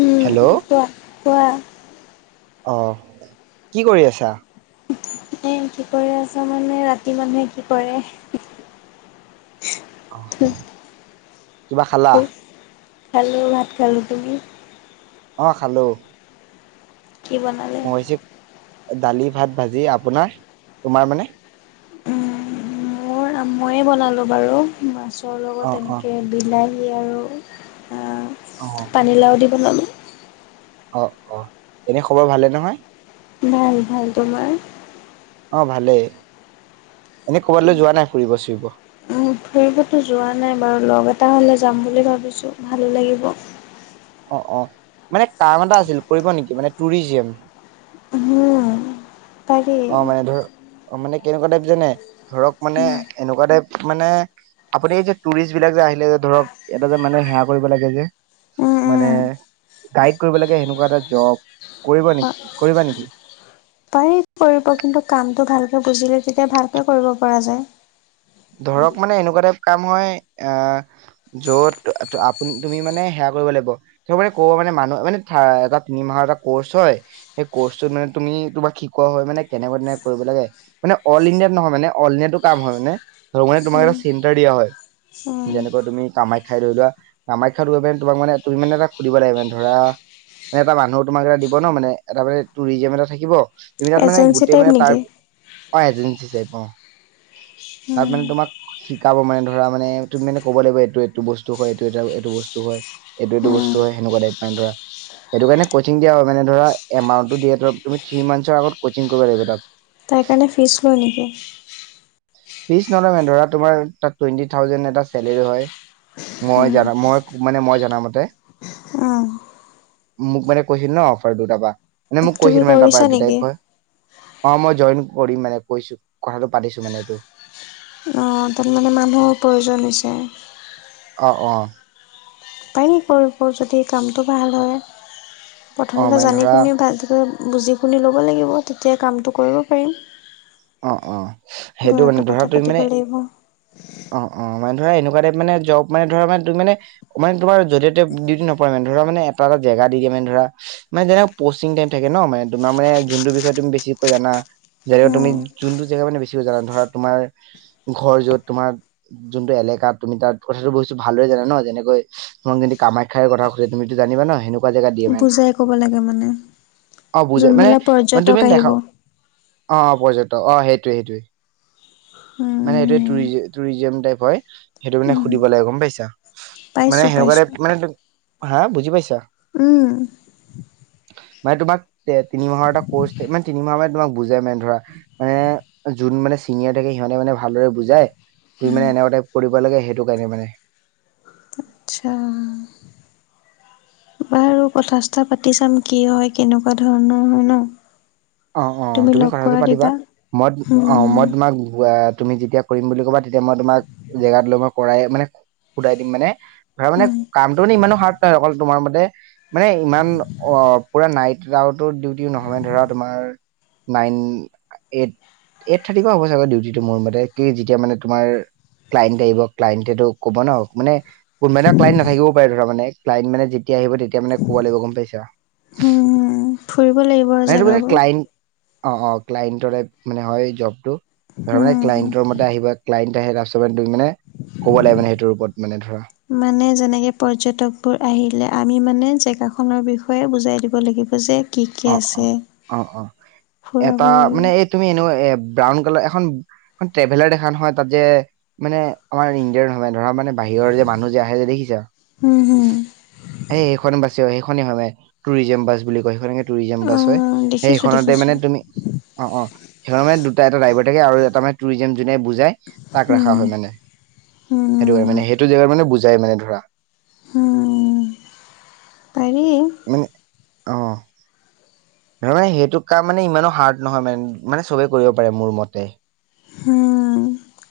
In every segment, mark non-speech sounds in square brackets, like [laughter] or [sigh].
উম hello কোৱা কোৱা অ কি কৰি আছা? এ কি কৰি আছ মানে ৰাতি মানুহে কি কৰে অ কিবা খালা? খালু ভাত খালু। তুমি? অ খালো। কি বনালে? মই হৈছে দালি ভাত ভাজি আপোনাৰ তোমাৰ মানে উম মোৰ মইয়ে বনালো বাৰু ম ছৰ অ লগত অ এনেকৈ বিলাহী আৰু অ পানীলাও দি বনালোঁ। অ', অ এনে খবৰ ভালে নহয়? ভাল ভাল। তোমাৰ? অ ভালেই। এনেই কবালৈ যোৱা নাই ফুৰিব চুৰিব? ফুৰিবতো যোৱা নাই বাৰু, লগ এটা হ'লে যাম বুলি ভাবিছোঁ, ভালো লাগিব। অ', অ, মানে কাম এটা আছিল কৰিব নেকি? মানে টুৰিজিম। হম। অ', মানে ধৰ, অ', মানে কেনেকুৱা টাইপ জানে? ধৰক মানে উম, এনেকুৱা টাইপ মানে আপুনি যে টুৰিষ্ট বিলাক যে আহিলে যে, ধৰক, এটা যে মানে সেৱা কৰিব লাগে যে। উম, মানে উম। গাইড কৰিব লাগে সেনেকুৱা এটা জব, কৰিব অ নেকি? কৰিবা নেকি? পাৰি কৰিব, কিন্তু কামটো ভালকে বুজিলে তেতিয়া ভালকে কৰিব পৰা যায়। ধৰক মানে এনেকুৱা টাইপ কাম হয়, অহ, য'ত আপুনি তুমি মানে সেৱা কৰিব লাগিব, ত মানে ক'ব ম মানুহ মানে এটা তিনি মাহৰ এটা কৰ্চ হয়, সেই কৰ্চত মানে তুমি তোমাক শিকোৱা হয় মানে কেনে তেনেকুৱা তেনেকে কৰিব লাগে, মানে অল ইণ্ডিয়াত নহয় মানে, অল ইণ্ডিয়াতো কাম হয় মানে। ধৰক মানে তোমাক এটা উম, চেনটাৰ দিয়া হয়। উম, যেনেকৈ তুমি কামাখ্যাই ধৰি লোৱা, কামাখ্যাই লৈ পানে তোমাক মানে তুমি মানে এটা সুধিব লাগিব মানে ধৰা মানে এটা মানুহ তোমাক এটা দিব নহ মানে, এটা মানে টুৰিজম এটা থাকিব। তুমি তাত মানে এজেঞ্চি গোটেই টাইপ মানে তাৰ নেকি? [unintelligible] এজেঞ্চি চ অহ। তাত মানে উম, তোমাক শিকাব মানে, ধৰা মানে তুমি মানে ক'ব লাগিব এইটো এইটো বস্তু হয়, এইটো এইটো বস্তু হয়। এইটো, এইটো উম, বস্তু হয়, সেনেকুৱা টাইপ মানে ধৰা সেইটো কাৰণে কচিং দিয়া হয়, মানে ধৰা, এমাউণ্টো দিয়ে, তুমি থ্ৰী মানথছৰ আগত কচিং কৰিব লাগিব তাত। তাৰ কাৰণে ফিজ লয় নেকি ফিজ নলয় মানে, ধৰা তোমাৰ তাত টুৱেন্টি থাউজেণ্ড এটা চেলেৰী হয়। মই জনা, মই মানে মই জনামতে। উম, মোক মানে কৈছিল নহ অফাৰ দুটাৰ বা এনে মোক তুমি কৈছিল মানে, তাৰপৰা কৰিছা এইটো নেকি? টাইপ হয়। অ', মই জইন কৰিম মানে কৈছো, কথাটো পাতিছো মানে এইটো। অঁ, তাত মানে মানুহৰ প্ৰয়োজন হৈছে। অ', অ। উপায় নাই কৰিব যদি কামটো ভাল হয়, অ প্ৰথমতে মানে জানি ধৰা শুনি ভালকৈ বুজি শুনি ল'ব লাগিব, তেতিয়া কামটো কৰিব পাৰিম। অ', অ সেইটো ঘৰতো মানে ধৰা, কথা তুমি পাতিব মানে লাগিব। উম, অ', অ, মানে ধৰা এনেকুৱা টাইপ মানে, জব মানে ধৰা মানে তুমি মানে, মানে তোমাৰ য'তে ত'তে ডিউটি নপৰে মানে, ধৰা মানে এটা এটা জী জেগা যা দি কিনে ধৰা মানে যেনেও ধৰা পষ্টিঙ টাইম থাকে নহ, মানে তোমাক মানে যোনটো বিষয়ে তুমি বেছিকৈ জানা। যদিও তুমি যোনটো জেগা মানে বেছিকৈ জানা, ধৰা, তোমাৰ ঘৰ য'ত, তোমাৰ যোনটো এলেকা তুমি তাত কথাটো কৈছোঁ ভালদৰে জানা নহ, যেনেকৈ তোমাক যদি কামাখ্যাৰ কথা সুধে, তুমিটো জানিবা নহ সেন জেগাত দিয়ে মানে ধৰা, বুজাই ক'ব লাগে মানে অ', বুজে মানে যোনবিলাক মে পৰ্যটক তুমি আহিব। দেখা অহ, প্ৰজেক্টৰ। অ', সেইটোৱেই সেইটোৱেই মানে উম, সেইটোৱেই টুৰিজিম টাইপ হয়। সেইটো মানে উম, সুধিব লাগে গম পাইছা, মানে পাইছো সেনেকুৱা পাইছো। টাইপ মানে হা, বুজি পাইছা? উম। মানে তোমাক তিনিমাহৰ এটা কৰ্চ, মানে তিনিমাহ মানে তোমাক বুজাই মানে ধৰা। মানে যোন মানে চিনিয়ৰ থাকে সিহঁতে মানে ভালদৰে বুজাই তু মানে এনেকুৱা টাইপ লাগে, সেইটো কাৰণেই মানে। আচ্ছা। বাৰু কথা-চথা পাতি চাম, কি হয়? কেনেকুৱা ধৰণৰ হয় নহ? অ', অ, তুমি কথাটো পাতিবা, মই অ', মই উম। তোমাক তুমি যেতিয়া কৰিম বুলি ক'বা, তেতিয়া মই তোমাক জেগাটোলৈ মই কৰাই মানে সুধাই দিম মানে। ধৰা মানে উম, কামটো মানে ইমানো হাৰ্ড নহয় অকল তোমাৰ মতে মানে ইমান, অ', পুৰা নাইট [unintelligible] ডিউটি নহয় ধৰা। তোমাৰ নাইন এইট। এইট থাৰ্টিৰ পৰা হ'ব চাগে ডিউটিটো মোৰ মতে কি যেতিয়া মানে তোমাৰ ক্লাইণ্ট আহিব ক্লাইণ্টেতেত' ক'ব ন' মানে কোনোবা এদিনা ক্লাইণ্ট নথাকিবও পাৰে ধৰা মানে ক্লাইন্ট মানে যে যেতিয়া আহিব তেতিয়া মানে ক'ব লাগিব, গ'ম পাইছা? হুম, ফুৰিব লাগিব আৰু জেগাবোৰ অঁ অঁ ক্লাইণ্টৰে মানে হয় জবটো, ধৰা মানে উম। ক্লাইন্টৰ মতে আহিব ক্লাইন্ট আহে তাৰপাছৰ পা হে ক'ব লাগে মানে সেইটোৰ ওপৰত ধৰা মানে যেনেকে পৰ্যটক বোৰ আহিলে আমি মানে জেগা খনৰ বিষয়ে বুজাই দিব লাগিব যে কি কি অঁ অঁ আছে অঁ অঁ ফুৰাব এটা মানে লাগিব এই তুমি এনেকা এপ ব্ৰাউন কালাৰ এখন, এখন ট্ৰেভেলাৰ দেখা নহয় তাত যে, মানে আমাৰ ইণ্ডিয়ান হয় ধৰা মানে বাহিৰ হৰ যে মানুহ যে আহে যে দেখিছা? হুম, হুম। সেইখনে হয় মে, টুৰিজম বাছ বুলি কয়, সেইখনে টুৰিজম বাছ হয়, অ', দেখিছো সেইখনতে দেখিছো মানে তুমি অঁ অঁ সেইবা মানে দুটা এটা ড্ৰাইভাৰ থাকে, আৰু এটা মানে টুৰিজিম যোনে বুজাই তাক ৰাখা উম, হয় মানে। সেইটো কাৰে হুম, মানে, সেইটো জেগাত মানে বুজাই মানে ধৰা। হুম উম উম পাৰি। অঁ। নহয় সেইটো কাম মানে ইমানো হাৰ্ড নহয় মানে, মানে সবেই কৰিব পাৰে মোৰ মতে। উম,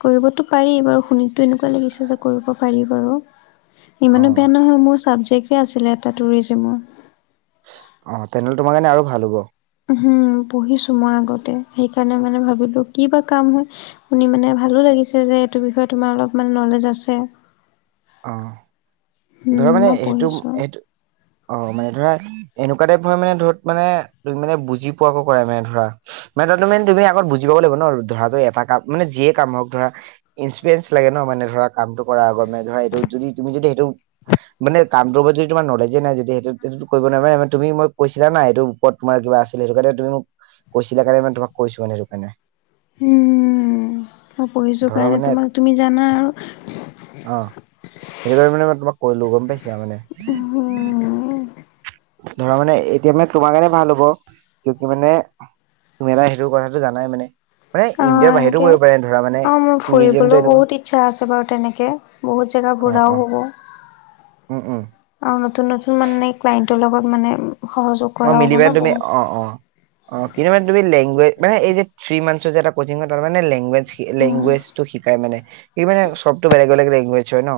কৰিবতো পাৰি বাৰু শুনোতো এনেকুৱা লাগিছে যে কৰিব পাৰি বাৰু। অ ইমানো বেয়া নহয় মোৰ চাবজেক্টে আছিলে এটা টুৰিজিমৰ। অ তেনেহ'লে তোমাৰ কাৰণে আৰু ভাল হ'ব। হম পঢ়িছো মই আগতে সেইকাৰণে মানে ভাবিলো কিবা কাম হয় শুনি মানে। ভালো লাগিছে যে এইটো বিষয়ে তোমাৰ অলপমান নলেজ আছে। আহ ধৰা উম, মানে মই সেইটো পঢ়িছো - সেইটো অ মানে ধৰা এনেকুৱা টাইপ হয় মানে ধ মানে তুমি মানে বুজি পোৱাকো কৰা মানে ধৰা। মানে তাতো তুমি তুমি আগত বুজিবও লাগিব ন ধৰাটো এটা কাম মানে যিয়ে কাম হওক ধৰা ইনস্পিয়েন্স লাগে ন। মানে ধৰা কামটো কৰাৰ আগত মানে ধৰা এইটো যদি তুমি যদি এইটো মানে কামটোৰ প্ৰতি তোমাৰ নলেজে নাই যদি, সেইটো সেইটোতো কৰিব নাপায়, তুমি মোক কৈছিলা নাই, এইটোৰ ওপৰত তোমাৰ কিবা পাইছিল, সেইটো কাৰণে তুমি মোক কৈছিলা কাৰণে তোমাক কৈছো মানে সেইটো কাৰণে। উম, ম, মই পঢ়িছো ধৰা কাৰণে মানে তোমা, তুমি জানা [unintelligible] কাৰণে মানে তোমাক কৈদিলো গম পাইছা মানে। উম, ধৰা মানে এতিয়া মানে তোমাৰ কাৰনে ভাল হব, এত মানে তুমি বা সেইটো কথাটো জানাই মানে, মানে অ' সেইটো এনেকে কৰিব পাৰে ধৰা মানে অ', মোৰ টুৰিজিমটো ফুৰিবলৈও এনেকুৱা বহুত ইচ্ছা আছে বাৰু তেনেকে, বহুত জেগা অ ঘূৰাও অ হ'ব। [inaudible] অ', নতুন, নতুন মানে ক্লাইন্টৰ লগত মানে সহযোগ অ', কৰা হ'ব মিলি বা ন তুমি বহুত। অ', অ', অ', কিন্তুমানে তুমি লেংগুৱে মানে এই যে থ্ৰী মান্থৰ যে এটা কচিং হয়, তাতমানে লেংগুৱেজ, উম, লেংগুৱেজটো শিকাই মানে। কি মানে সবতটো বেলেগ বেলেগ লেংগুৱেজ হয় ন,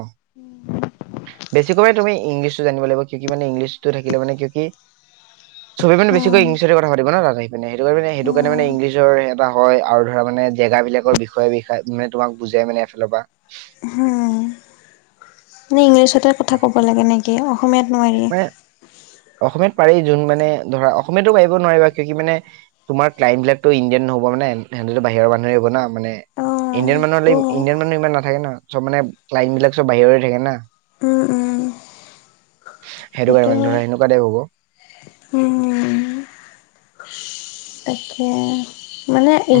বেছিকৈ তুমি ইংলিছটো জানিব লাগিব, কিয় কি মানে ইংলিছটো থাকিলে মানে কিয় কি ছবে মানে উম, বেছিকৈ ইংলিছতহে কথা পাতি না তাত সিপিনে, সেইটো কাৰনে, সেইটো কাৰণে উম, মানে ইংলিছৰ হয়, আৰু ধৰা মানে জেগা বিলাকৰ বিষয়ে বিষয়ে মানে তোমাক বুজাই মানে এফালৰ পৰা। [inaudible] হুম। নে ইংলিছতে কথা ক'ব লাগে নে কি, অসমীয়াত নোৱাৰি? মানে অসমীয়াত পাৰি যোন মানে ধৰা অসমীয়াতো পাৰিব নোৱাৰিবা, কিয় কি মানে তোমাৰ ক্লাইন্ট বিলাকটো ইণ্ডিয়ান নহ'ব, মানে এনেটো বাহিৰৰ মানুহে আহিব না, মানে অ', ইণ্ডিয়ান মানুহ হ'লে, সেইটো হয়। ইণ্ডিয়ান মানুহ ইমান নাথাকে ন, চব মানে ক্লাইণ্ট বিলাক চব বাহিৰৰে থাকে না। উম, উম, সেইটো কাৰণে মানে ধৰা সেনেকুৱা টাইপ হ'ব। উম, তাকে।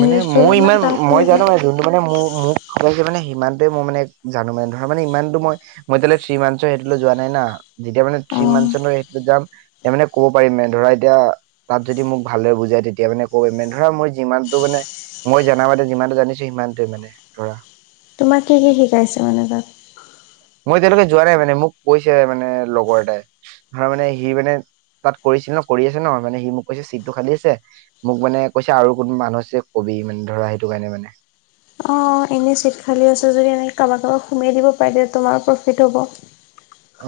মানে মই অলপমান ইমান টাফ মই হয়গে। জানো আৰু যোনটো মানে মোৰ মোক সাইছে মানে সিমানটোৱে মই মানে জানো মানে ধৰা মানে ইমানতো মই মই তেতিয়াললে থ্ৰী মান্থৰ সেইটোলৈ যোৱা নাই না যেতিয়া মানে থ্ৰী অ', মানত যাম ত মানে ক'ব পাৰিমে ধৰা এতিয়া তাত যদি মোক ভালৰে বুজাই তেতিয়া মানে মানে ধৰা মই যিমানতটো মানে মই জাম মাতে যিমানটো জানিছো সিমানটোৱে মানে ধৰা। তোমাক কি- কি শিকাইছে মানে তাত মই এতিয়ালৈকে যোৱা নাই মানে মোক কৈছে মানে লগৰ এটাই ধৰা মানে সি মানে তাত কৰিছিল ন কৰি আছে ন মানে সি মোক কৈছে চিটটো খালি আছে মোক মানে কৈছে আৰু কোনো মানুহ ক মানে ধৰা সেইটো কাৰণে মানে অ', অ, এনেই চিট খালী আছে যদি এনেকৈ কাৰোবাক কাৰোবাক সোমাই দিব পাৰে তে তোমাৰ প্ৰফিট হ'ব।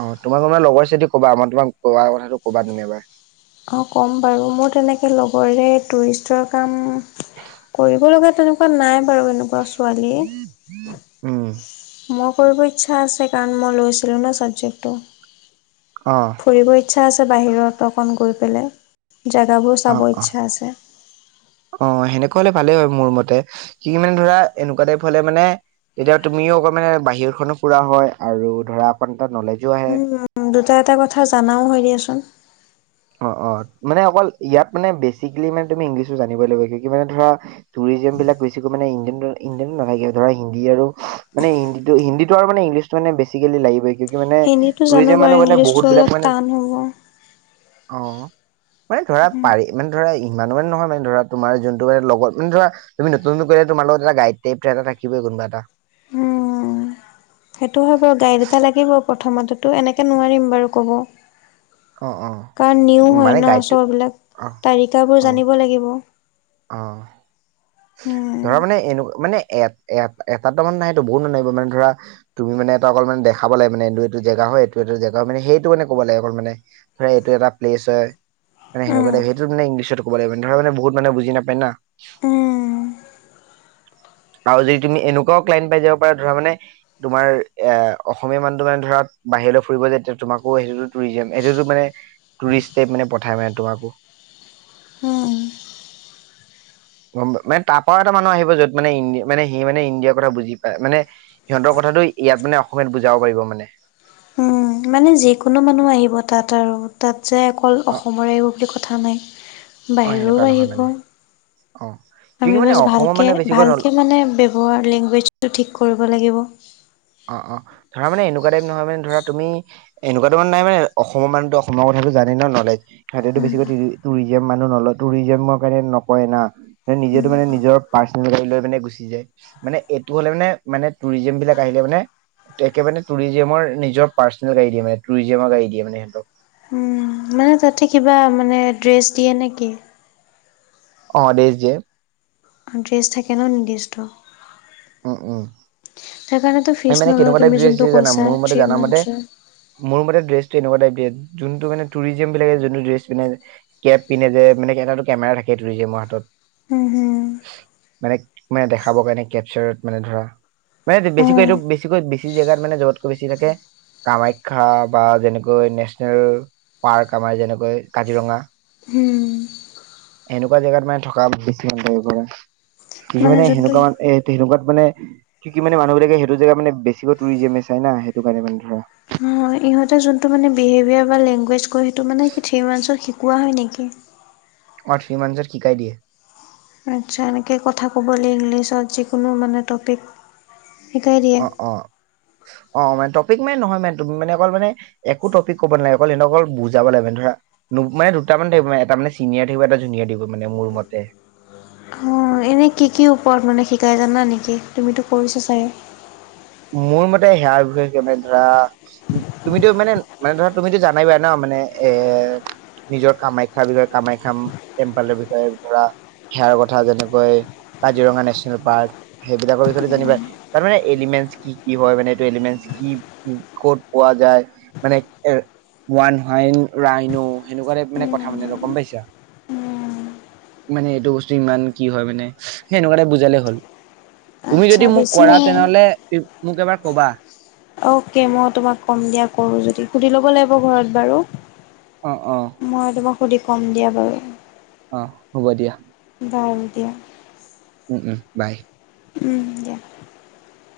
অ, তোমাক তোমাৰ লগৰ চতি কবা আমাৰ তোমাক ক কথাটো কবা তুমি এবাৰ অ ক'ম বাৰু মোৰ তেনেকে লগৰৰে টুৰিষ্টৰ কাম কৰিব লগা তেনেুৱা নাই বাৰু এনেকুৱা। ছোৱালী। উম, মই কৰিব ইচ্ছা আছে কাৰণ মই লৈছিলো ন অ ছাবজেক্টটো ফুৰিবচ ইচ্ছা আছে বাহিৰত অকণ গৈ পেলাই জেগাবোৰ অ চাব অ ইচ্ছা আছে। অ, সেনেকুৱা হলে ভালেই হয় মোৰ মতে কি মানে ধৰা এনেকুৱা টাইপ হলে মানে তেতিয়া তুমিও অকণ মানে বাহিৰখনো পুৰা হয় আৰু ধৰা অকণ এটা নলেজো আহে উম দুটা এটা কথা জানাও হয় দিয়াচোন অ - অ মানে অকল ইয়াত মানে বেচিকেলি মানে তুমি ইংলিছো জানিব লাগিব মানে ধৰা। ৰিজন বিলাক ইন্ডিয়ান ইন্ডিয়ান নহয় গে ধৰা ইন্ডিয়ান হক হিন্দী মানে আৰু ইংলিশ মানে বেছিকেলি লাগিবই ক কি মানে হিন্দীটো জানো টুৰিজম বাৰু মানহ মানে বহুত ইংলিছটো বিলাক অলপ মানে। টান হ'ব। অ', মানে ধৰা পাৰি মানে ধৰা। মনুৱাল নহয় মানে ধৰা তোমাৰ জোনটোৱে লগত ধৰা তুমি নতুন - নতুন কৰিলে তোমাৰ লগত এটা গাইড দিয়ে টাইপ থাকিবই কোনবা এটা। উম, সেইটো হব গাড়ী এটা লাগিব। প্ৰথমতেতো এনেকৈ নোৱাৰিম বাৰু ক'ব। অ', অ'। কাৰণ নিউ মানে হৈ না গাইডটো শো বিলাক অ', তালিকাবোৰ অ', জানিব লাগিব। অ উম এট - এটএটাতো নাই নাহে বহুত মানুহ আহিব ধৰা তুমি অলপ মান দেখাব লাগিব এইটো - এইটো জেগা। হয় এইটো - এইটো জেগা হয় মানে সেইটো মানে ক'ব লাগে অকল মানে ধৰা এইটো এটা প্লেছ হয়। মানে উম সেনেকুৱা সেইটো মানে ইংলিছত ক'ব লাগিব তেনেলে মানে বহুত মানুে বুজি নাপায় না। উম [inaudible] আৰু যদি তুমি এনেকুৱাও ক্লাইণ্ট পাই যাব পাৰা ধৰা মানে তোমাৰ এ অসমীয়া মানুহটো মানে ধৰা বাহিৰলৈ ফুৰিব যেতিয়া তোমাকো সেইটোতো টুৰিজম সেইটোতো মানে টুৰিষ্ট টাইপ পঠাই। [unintelligible] উম। গম মানে তাৰপা এটা মানুহ আহিব যত মানে মানে সি মানে ইণ্ডিয়াৰ কথা বুজি পায় মানে সিহতৰ কথা। কথাটো ইয়াত মানে অসমীয়াত বুজাব পাৰিব মানে। উম, মানে যিকোনো মানুহ আহিব এটা - এটাৰ তাত যে অকল অ অসমৰে হোক কথা নাই অ বাহিৰৰো সেনেকুৱা নহয় আহিব। মানে অ কি কি আমি মানে বাছ অসমৰ মানে ভালকে - বেছিকৈ নল ভালকে মানে ব্যৱহাৰ লেংগুৱেজটো ঠিক কৰিব লাগিব। অ অ ধৰা মানে এনেকুৱা টাইপ নহয় মানে ধৰা তুমি এনেকুৱা তাৰান নাই মানে অসমৰ মানুহটো অসমৰ কথ হাতেতো বেছিকৈ টুৰিজি মানুহ নলয় টুৰিজিমৰ কাৰণে নকয় না। নিজেটো উম, মানে নিজৰ পাৰ্চনেল গাড়ী লৈ মানে গুচি যায় মানে এইটো হ'লে মানে মানেটুৰিজম বিলাক আহিলে মানে একেবাৰে টুৰিজেমৰ নিজৰাৰ্চনে গাড়ী দিয়োনে টুৰিজেম গাড়ী দিয়ো সিহতক উম মানে তাতে কিবা মানে ড্ৰেছ দিয়ে নেকি অ, দে যে। আৰু ড্ৰেছ থাকেনো নিৰ্দিষ্ট। উম উম তাৰ কাৰণেতো এই ফিজ মানে নলওঁ কেনেকুৱা টাইপ তুমি ড্ৰেছ যোনটো দিয়ে জানাম কৈছা মোৰ মতে থ্ৰী জানা মতে মান্থছৰ। মোৰ মতে ড্ৰেছটো এনেকুৱা টাইপ যোনটো মানে টুৰিজিম বিলাকে যোনটো ড্ৰেছ পিন্ধে কেপ পিন্ধ যে মানে এটাটো কেমেৰা থাকে টুৰিজমৰ হাতত হ, হ। মানে, মানে দেখাবৰ কাৰণে কেপচাৰত মানে ধৰা মানে বেছিকৈ অ', এইটো, বেছিকৈ, বেছি জেগাত মানে জবতকৈ বেছি থাকে। কামাখ্যা বা যেনেকৈ নেশচনেল পাৰ্ক আমাৰ যেনেকৈ কাজিৰঙা। হুম, এনেকুৱা জেগাত মানে থকা বেছি [unintelligible] কিন্তু মানে সেনেকুৱা এ, তেনেকুৱাত মানে কি কি মানে মানুহ বিলাকে হেটো জেগা মানে বেছিকৈ টুৰিজিমে চাই না হেটো কাৰণে মানে ধৰা। হয় ইহঁতে যোনটো মান বিহেভিয়াৰ বা লেংগুৱেজ কয় সেইটো মানে কি থ্ৰী মানচৰ কোৱা হয় নেকি? অথ সিমানজত শিকাই দিয়ে। আচ্ছা এনেকৈ কথা ক'বলৈ ইংলিছত যিকোনো মানে টপিক শিকাই দিয়ে। অ অ অ' মান টপিক মানে নহয় মান তুমি মানে অকল মানে একো টপিক ক'ব নালাগে অকল এনকল বুজাব লাগেন ধৰা মানে দুটামান থাকিব এটা মানে চিনিয়াৰ থাকিব, এটা জুনিয়াৰ দিব মানে মোৰ মতে। অ' এনেই কি কি ওপৰত মানে শিকাই জানা নেকি? তুমিতো কৰিছা চাগে। মোৰ মতে হেয়াৰ বিষয়ে কিবা ধৰা তুমিতো মানে, মানে ধৰা তুমিতো জানাই বাই ন মানে এ নিজৰ কামাখ্যাৰ বিষয়ে, কামাখ্যা টেম্পেলৰ বিষয়ে ধৰা। সেয়াৰ কথা যেনেকৈ কাজিৰঙা নেচনেল পাৰ্ক, সেইবিলাকৰ বিষয়েটো জানিবা, তাত মানে এলিমেন্ট কি, কি হয়, মানে এইটো এলিমেন্ট কি, ক'ত পোৱা যায়? মানে এ ওৱান হাইন ৰাইনো, সেনেকুৱাত টাইপ মানে কথা মানে গম পাইছা? মানে এইটো বস্তু ইমান কি হয় মানে সেই এনেকুৱা টাইপ বুজালে হ'ল। তুমি আচ্ছা যদি মোক বেছি কৰা নহয়। তেনেহ'লে ফি, মোক এবাৰ ক'বা। অ'কে মই তোমাক কম দিয়া কৰোঁ যদি। সুধি ল'ব লাগিব ঘৰত বাৰু। অ অ মই তোমাক সুধি কম দিয়া বাৰু। অ' হ'ব দিয়া। বাৰু দিয়া। উ, উ বাই। উম দিয়া।